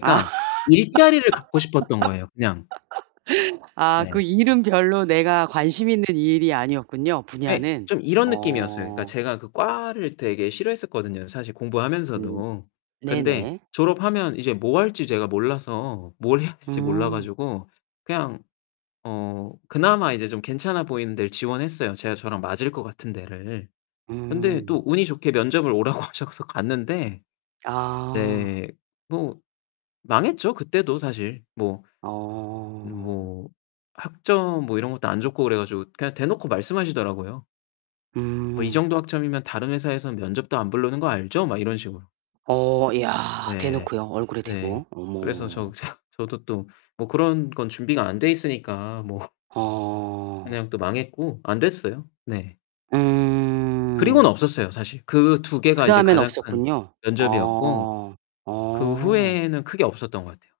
아. 일자리를 갖고 싶었던 거예요, 그냥. 아 그 네. 일은 별로 내가 관심있는 일이 아니었군요, 그게 분야는 좀 이런 느낌이었어요. 그러니까 어. 제가 그 과를 되게 싫어했었거든요, 사실 음 공부하면서도. 근데 네네. 졸업하면 이제 뭐 할지 제가 몰라서 뭘 해야 될지 몰라 음. 가지고 그냥 어 그나마 이제 좀 괜찮아 보이는 데를 지원했어요, 제가 저랑 맞을 것 같은 데를. 근데 또 음. 운이 좋게 면접을 오라고 하셔서 갔는데 아. 네 뭐 망했죠, 그때도 사실. 뭐 어. 뭐 학점 뭐 이런 것도 안 좋고 그래 가지고 그냥 대놓고 말씀하시더라고요. "뭐 이 음. 정도 학점이면 다른 회사에서는 면접도 안 부르는 거 알죠?" 막 이런 식으로. 어 야 네. 대놓고요, 얼굴에 네. 대고. 그래서 저 어머. 저 저도 또 뭐 그런 건 준비가 안 돼 있으니까 뭐 어. 그냥 또 망했고 안 됐어요. 네. 음. 그리고는 없었어요, 사실. 그 2 개가 이제 그다음엔 가장 큰 없었군요. 면접이었고 어. 그 어. 후에는 크게 없었던 것 같아요.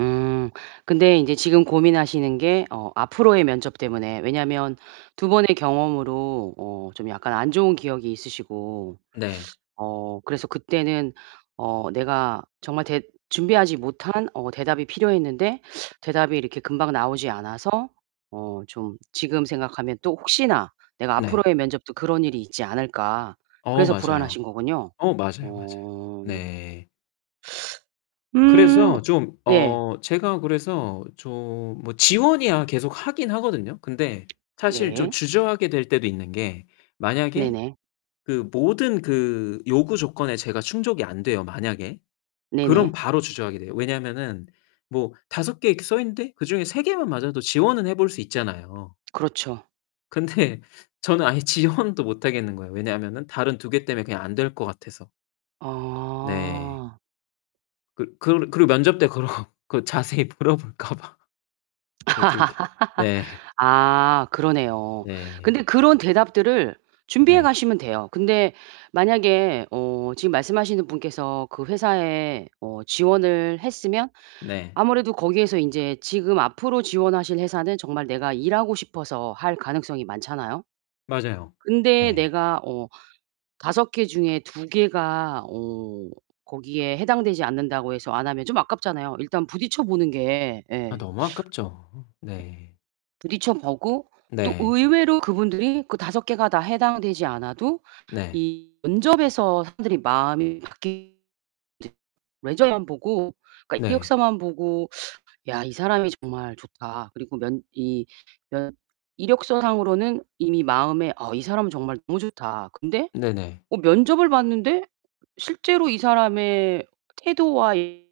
음. 근데 인제 지금 고민하시는 게 어 앞으로의 면접때문에 왜냐면 2 번의 경험으로 어 좀 약간 안 좋은 기억이 있으시고 네. 어 그래서 그때는 어 내가 정말 대 준비하지 못한 어 대답이 필요했는데 대답이 이렇게 금방 나오지 않아서 어 좀 지금 생각하면 또 '혹시나 내가 네. 앞으로의 면접도 그런 일이 있지 않을까?' 어 그래서 맞아요. 불안하신 거군요. 어 맞아요, 맞아요. 어. 네. 음. 그래서 좀 예. 어 제가 그래서 좀 뭐 지원이야 계속 하긴 하거든요. 근데 사실 좀 네. 주저하게 될 때도 있는 게 만약에 네네. 그 모든 그 요구 조건에 제가 충족이 안 돼요, 만약에. 그럼 네네. 바로 주저하게 돼요. 왜냐하면은 뭐 5 개 이렇게 써 있는데 그중에 3 개만 맞아도 지원은 해 볼 수 있잖아요. 그렇죠. 근데 저는 아예 지원도 못 하겠는 거예요. 왜냐하면은 다른 2 개 때문에 그냥 안 될 것 같아서. 네. 아. 그 그르 그리고 면접 때 그러 그 자세히 물어볼까 봐, 그 2 개 네. 아 그러네요. 네. 근데 그런 대답들을 준비해 네. 가시면 돼요. 근데 만약에 어 지금 말씀하시는 분께서 그 회사에 어 지원을 했으면 네. 아무래도 거기에서 인제 지금 앞으로 지원하실 회사는 정말 내가 일하고 싶어서 할 가능성이 많잖아요? 맞아요. 근데 예. 내가 어 5 개 중에 2 개가 어 거기에 해당되지 않는다고 해서 안 하면 좀 아깝잖아요. 일단 부딪혀 보는 게 아 예. 너무 아깝죠. 네. 부딪혀 보고 또 네. 의외로 그분들이 그 5 개가 다 해당되지 않아도 네. 이 면접에서 사람들이 마음이 바뀔 네. 레저만 보고 그러니까 네. 이력서만 보고 "야 이 사람이 정말 좋다." 그리고 면 이 그 이력서 상으로는 이미 마음에 "어 이 사람은 정말 너무 좋다." 근데 네네. 어 면접을 봤는데 실제로 이 사람의 태도와 이